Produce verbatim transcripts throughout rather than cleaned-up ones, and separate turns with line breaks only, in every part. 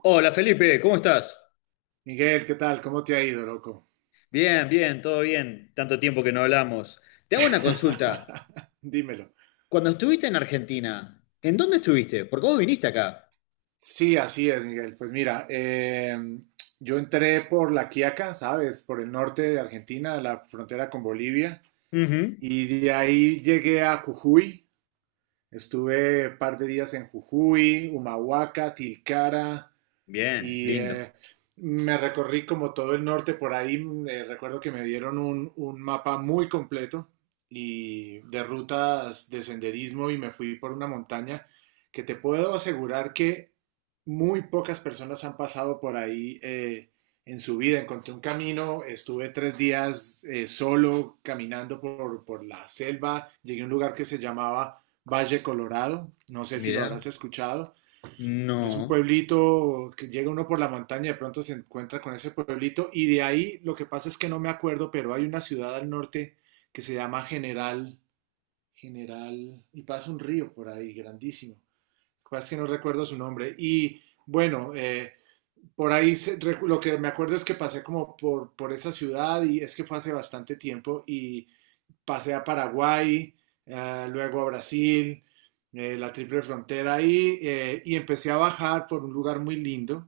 Hola Felipe, ¿cómo estás?
Miguel, ¿qué tal? ¿Cómo te ha ido, loco?
Bien, bien, todo bien. Tanto tiempo que no hablamos. Te hago una consulta.
Dímelo.
Cuando estuviste en Argentina, ¿en dónde estuviste? Porque vos viniste acá.
Sí, así es, Miguel. Pues mira, eh, yo entré por La Quiaca, ¿sabes? Por el norte de Argentina, la frontera con Bolivia,
Ujú.
y de ahí llegué a Jujuy. Estuve un par de días en Jujuy, Humahuaca, Tilcara,
Bien,
y
lindo.
eh, me recorrí como todo el norte por ahí. Mm, eh, recuerdo que me dieron un, un mapa muy completo y de rutas de senderismo y me fui por una montaña que te puedo asegurar que muy pocas personas han pasado por ahí eh, en su vida. Encontré un camino, estuve tres días eh, solo caminando por, por la selva, llegué a un lugar que se llamaba Valle Colorado, no sé si lo
Mirá.
habrás escuchado. Es un
No.
pueblito que llega uno por la montaña, de pronto se encuentra con ese pueblito, y de ahí lo que pasa es que no me acuerdo, pero hay una ciudad al norte que se llama General, General, y pasa un río por ahí grandísimo. Lo que pasa es que no recuerdo su nombre. Y bueno, eh, por ahí se- recu- lo que me acuerdo es que pasé como por, por esa ciudad, y es que fue hace bastante tiempo, y pasé a Paraguay, eh, luego a Brasil, eh, la triple frontera, y, eh, y empecé a bajar por un lugar muy lindo,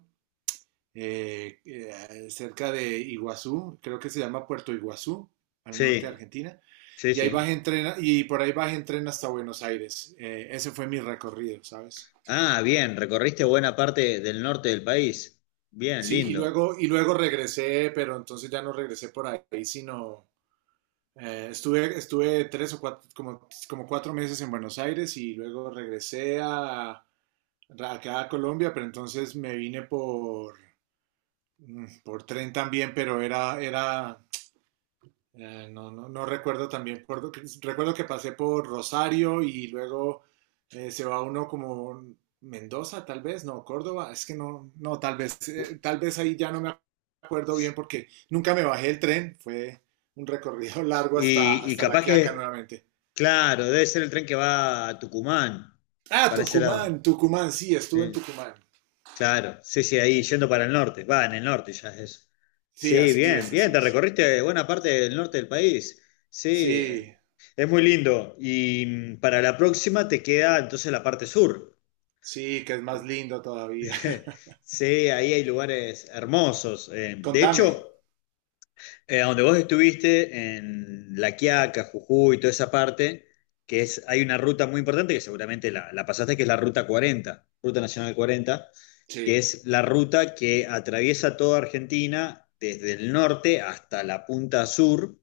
eh, eh, cerca de Iguazú, creo que se llama Puerto Iguazú, al norte de
Sí,
Argentina.
sí,
Y ahí
sí.
bajé en tren, y por ahí bajé en tren hasta Buenos Aires. Eh, ese fue mi recorrido, ¿sabes?
Ah, bien, recorriste buena parte del norte del país. Bien,
Sí, y
lindo.
luego, y luego regresé, pero entonces ya no regresé por ahí, sino Eh, estuve, estuve tres o cuatro, como, como cuatro meses en Buenos Aires, y luego regresé a, acá a Colombia, pero entonces me vine por, mm, por tren también, pero era, era eh, no, no, no, recuerdo también, recuerdo que, recuerdo que pasé por Rosario, y luego eh, se va uno como Mendoza, tal vez, no, Córdoba, es que no, no, tal vez, eh, tal vez ahí ya no me acuerdo bien porque nunca me bajé el tren, fue un recorrido largo hasta,
Y, y
hasta La
capaz
Quiaca
que,
nuevamente.
claro, debe ser el tren que va a Tucumán,
Ah,
para ese lado.
Tucumán, Tucumán, sí, estuve en
Sí.
Tucumán.
Claro, sí, sí, ahí yendo para el norte, va, en el norte ya es eso.
Sí,
Sí,
así
bien,
es, así
bien, te
es.
recorriste buena parte del norte del país. Sí,
Sí,
es muy lindo. Y mm, para la próxima te queda entonces la parte sur.
sí, que es más lindo todavía.
Sí, ahí hay lugares hermosos. Eh, de
Contame.
hecho, eh, donde vos estuviste, en La Quiaca, Jujuy, toda esa parte, que es, hay una ruta muy importante que seguramente la, la pasaste, que es la Ruta cuarenta, Ruta Nacional cuarenta,
Sí,
que es la ruta que atraviesa toda Argentina desde el norte hasta la punta sur,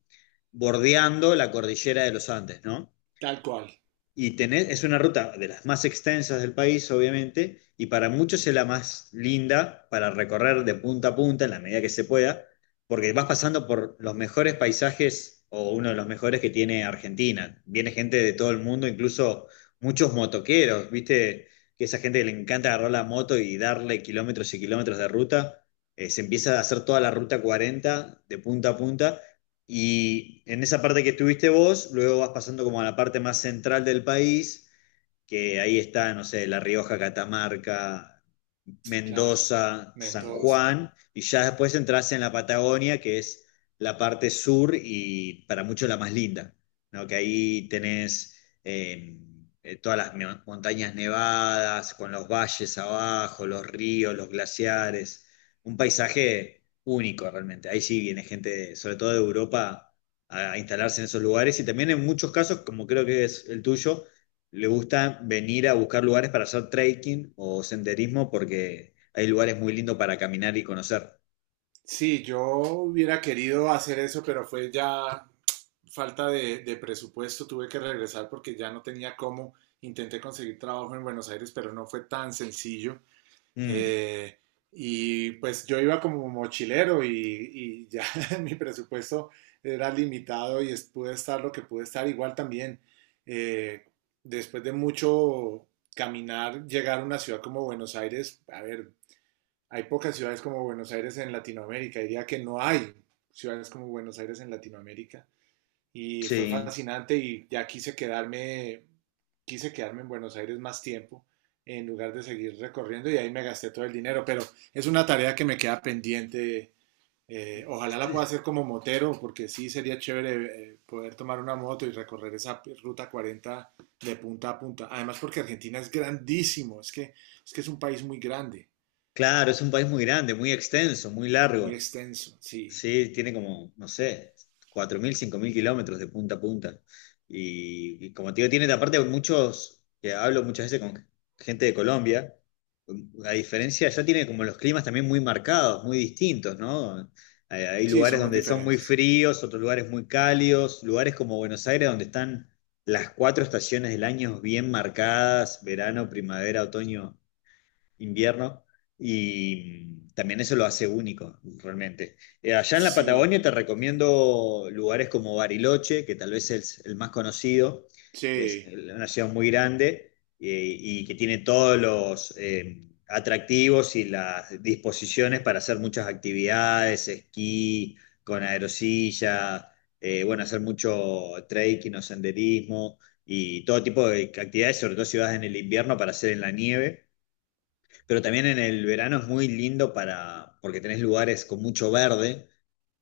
bordeando la cordillera de los Andes, ¿no?
tal cual.
Y tenés, es una ruta de las más extensas del país, obviamente, y para muchos es la más linda para recorrer de punta a punta en la medida que se pueda, porque vas pasando por los mejores paisajes o uno de los mejores que tiene Argentina. Viene gente de todo el mundo, incluso muchos motoqueros, ¿viste? Que esa gente que le encanta agarrar la moto y darle kilómetros y kilómetros de ruta. Eh, se empieza a hacer toda la ruta cuarenta de punta a punta y en esa parte que estuviste vos, luego vas pasando como a la parte más central del país que ahí está, no sé, La Rioja, Catamarca,
Claro,
Mendoza, San
Mendoza.
Juan, y ya después entras en la Patagonia, que es la parte sur y para muchos la más linda, ¿no? Que ahí tenés eh, eh, todas las me- montañas nevadas, con los valles abajo, los ríos, los glaciares, un paisaje único realmente. Ahí sí viene gente, sobre todo de Europa, a a instalarse en esos lugares y también en muchos casos, como creo que es el tuyo, le gusta venir a buscar lugares para hacer trekking o senderismo porque hay lugares muy lindos para caminar y conocer.
Sí, yo hubiera querido hacer eso, pero fue ya falta de, de presupuesto. Tuve que regresar porque ya no tenía cómo. Intenté conseguir trabajo en Buenos Aires, pero no fue tan sencillo.
Mm,
Eh, y pues yo iba como mochilero, y, y ya mi presupuesto era limitado y es- pude estar lo que pude estar. Igual también, eh, después de mucho caminar, llegar a una ciudad como Buenos Aires, a ver, hay pocas ciudades como Buenos Aires en Latinoamérica, diría que no hay ciudades como Buenos Aires en Latinoamérica, y fue
sí,
fascinante y ya quise quedarme, quise quedarme en Buenos Aires más tiempo en lugar de seguir recorriendo, y ahí me gasté todo el dinero, pero es una tarea que me queda pendiente. Eh, ojalá la pueda hacer como motero, porque sí sería chévere eh, poder tomar una moto y recorrer esa ruta cuarenta de punta a punta. Además, porque Argentina es grandísimo, es que es, que es un país muy grande,
claro, es un país muy grande, muy extenso, muy
muy
largo.
extenso. Sí,
Sí, tiene como, no sé, cuatro mil, cinco mil kilómetros de punta a punta. Y, y como te digo, tiene aparte muchos, que hablo muchas veces con gente de Colombia, la diferencia ya tiene como los climas también muy marcados, muy distintos, ¿no? Hay, hay
sí,
lugares
somos
donde son muy
diferentes.
fríos, otros lugares muy cálidos, lugares como Buenos Aires donde están las cuatro estaciones del año bien marcadas, verano, primavera, otoño invierno, y también eso lo hace único, realmente. Eh, allá en la
Sí,
Patagonia te recomiendo lugares como Bariloche, que tal vez es el más conocido, es
sí,
el- una ciudad muy grande eh, y que tiene todos los eh, atractivos y las disposiciones para hacer muchas actividades, esquí, con aerosilla, eh, bueno, hacer mucho trekking o senderismo y todo tipo de actividades, sobre todo si vas en el invierno para hacer en la nieve. Pero también en el verano es muy lindo para, porque tenés lugares con mucho verde,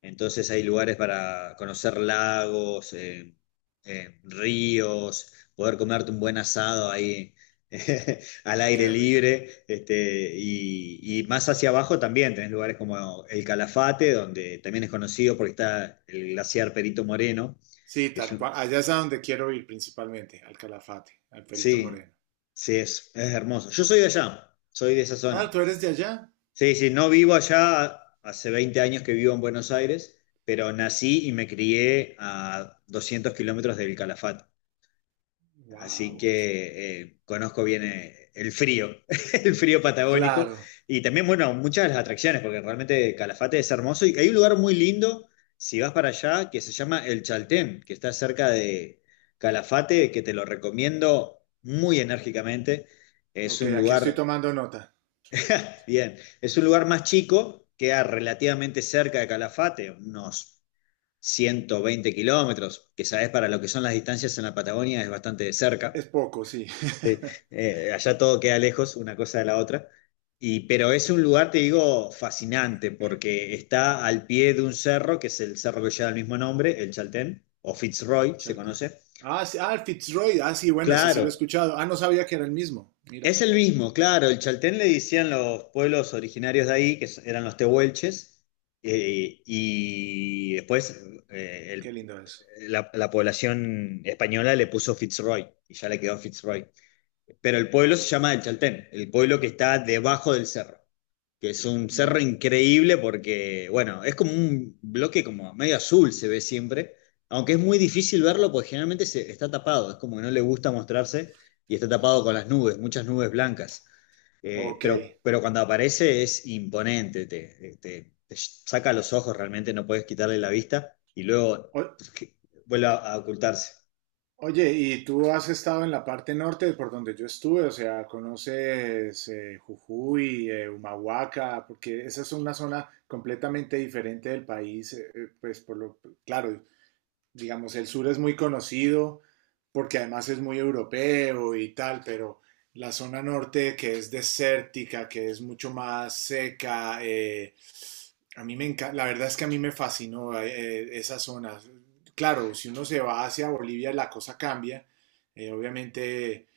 entonces hay lugares para conocer lagos, eh, eh, ríos, poder comerte un buen asado ahí al aire
qué rico.
libre, este, y, y más hacia abajo también tenés lugares como el Calafate, donde también es conocido porque está el glaciar Perito Moreno,
Sí,
que es
tal cual.
un,
Allá es a donde quiero ir principalmente, al Calafate, al Perito
sí,
Moreno.
sí, es, es hermoso. Yo soy de allá, soy de esa
Ah,
zona.
tú eres de allá.
Sí, sí, no vivo allá, hace veinte años que vivo en Buenos Aires, pero nací y me crié a doscientos kilómetros del Calafate. Así
Wow.
que eh, conozco bien eh, el frío, el frío patagónico.
Claro.
Y también, bueno, muchas de las atracciones, porque realmente Calafate es hermoso. Y hay un lugar muy lindo, si vas para allá, que se llama El Chaltén, que está cerca de Calafate, que te lo recomiendo muy enérgicamente. Es
Ok,
un
aquí estoy
lugar.
tomando nota.
Bien, es un lugar más chico, queda relativamente cerca de Calafate, unos ciento veinte kilómetros, que sabes para lo que son las distancias en la Patagonia es bastante de cerca.
Es poco, sí.
Eh, eh, allá todo queda lejos, una cosa de la otra. Y, pero es un lugar, te digo, fascinante, porque está al pie de un cerro, que es el cerro que lleva el mismo nombre, el Chaltén, o Fitzroy, se
Charlton.
conoce.
Ah, sí, ah, el Fitzroy. Ah, sí, bueno, ese sí lo he
Claro,
escuchado. Ah, no sabía que era el mismo. Mira,
es el mismo, claro, el chaltén le decían los pueblos originarios de ahí, que s- eran los tehuelches, eh, y después eh,
qué
el-
lindo eso.
la, la población española le puso Fitzroy, y ya le quedó Fitzroy pero el pueblo se llama El Chaltén, el pueblo que está debajo del cerro, que es un cerro
Mm.
increíble porque, bueno, es como un bloque como medio azul se ve siempre, aunque es muy difícil verlo porque generalmente se, está tapado, es como que no le gusta mostrarse y está tapado con las nubes, muchas nubes blancas. Eh,
Ok.
pero, pero cuando aparece es imponente, te, te- te saca los ojos realmente, no puedes quitarle la vista y luego
O-
vuelve a, a ocultarse.
Oye, ¿y tú has estado en la parte norte por donde yo estuve? O sea, ¿conoces eh, Jujuy, eh, Humahuaca? Porque esa es una zona completamente diferente del país, eh, eh, pues por lo, claro, digamos, el sur es muy conocido porque además es muy europeo y tal, pero la zona norte que es desértica, que es mucho más seca, eh, a mí me encanta, la verdad es que a mí me fascinó eh, esa zona. Claro, si uno se va hacia Bolivia la cosa cambia, eh, obviamente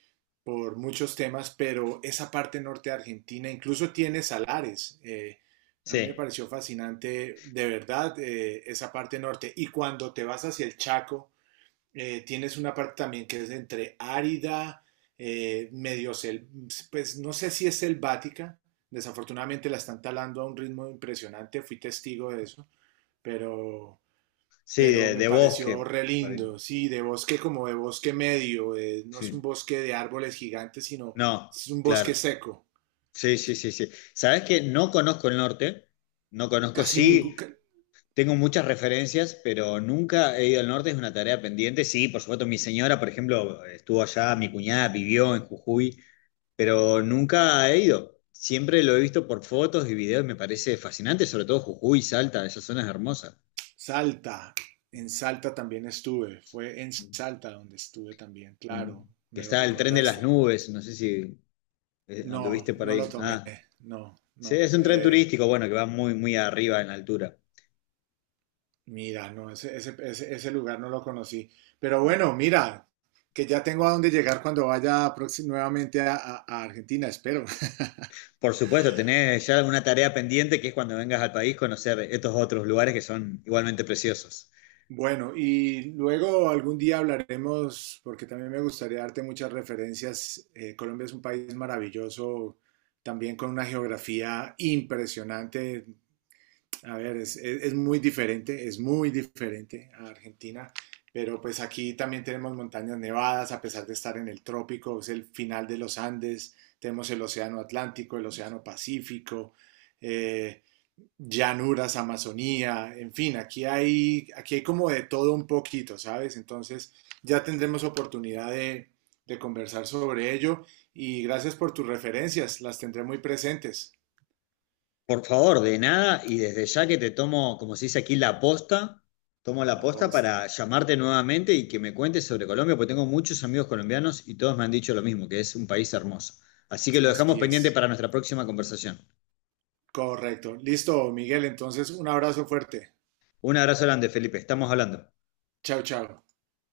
por muchos temas, pero esa parte norte de Argentina incluso tiene salares. Eh, a mí me
Sí,
pareció fascinante, de verdad, eh, esa parte norte. Y cuando te vas hacia el Chaco, eh, tienes una parte también que es entre árida, eh, medio, sel pues no sé si es selvática. Desafortunadamente la están talando a un ritmo impresionante, fui testigo de eso, pero
sí,
pero
de,
me
de
pareció
bosque.
re
Por ahí,
lindo, sí, de bosque, como de bosque medio, eh, no es un
sí.
bosque de árboles gigantes, sino
No,
es un bosque
claro.
seco,
Sí, sí, sí, sí. Sabes que no conozco el norte, no conozco,
casi ningún.
sí,
ca-
tengo muchas referencias, pero nunca he ido al norte, es una tarea pendiente. Sí, por supuesto, mi señora, por ejemplo, estuvo allá, mi cuñada vivió en Jujuy, pero nunca he ido. Siempre lo he visto por fotos y videos, me parece fascinante, sobre todo Jujuy, Salta, esas zonas hermosas.
Salta, en Salta también estuve, fue en Salta donde estuve también,
Mm.
claro,
Que
me lo
está el tren de las
recordaste.
nubes, no sé si eh,
No,
anduviste por
no lo
ahí.
tomé,
Ah,
no,
sí,
no,
es un tren
eh,
turístico, bueno, que va muy, muy arriba en altura.
mira, no, ese, ese, ese, ese lugar no lo conocí, pero bueno, mira, que ya tengo a dónde llegar cuando vaya próxim- nuevamente a a- a Argentina, espero.
Por supuesto, tener ya una tarea pendiente que es cuando vengas al país conocer estos otros lugares que son igualmente preciosos.
Bueno, y luego algún día hablaremos, porque también me gustaría darte muchas referencias. Eh, Colombia es un país maravilloso, también con una geografía impresionante. A ver, es, es- es muy diferente, es muy diferente a Argentina, pero pues aquí también tenemos montañas nevadas, a pesar de estar en el trópico, es el final de los Andes, tenemos el Océano Atlántico, el Océano Pacífico, eh, llanuras, Amazonía, en fin, aquí hay, aquí hay como de todo un poquito, ¿sabes? Entonces ya tendremos oportunidad de, de conversar sobre ello, y gracias por tus referencias, las tendré muy presentes.
Por favor, de nada y desde ya que te tomo, como se dice aquí, la posta, tomo la
La
posta
posta,
para llamarte nuevamente y que me cuentes sobre Colombia, porque tengo muchos amigos colombianos y todos me han dicho lo mismo, que es un país hermoso. Así que lo dejamos
así
pendiente
es.
para nuestra próxima conversación.
Correcto. Listo, Miguel, entonces un abrazo fuerte.
Un abrazo grande, Felipe, estamos hablando.
Chao, chao.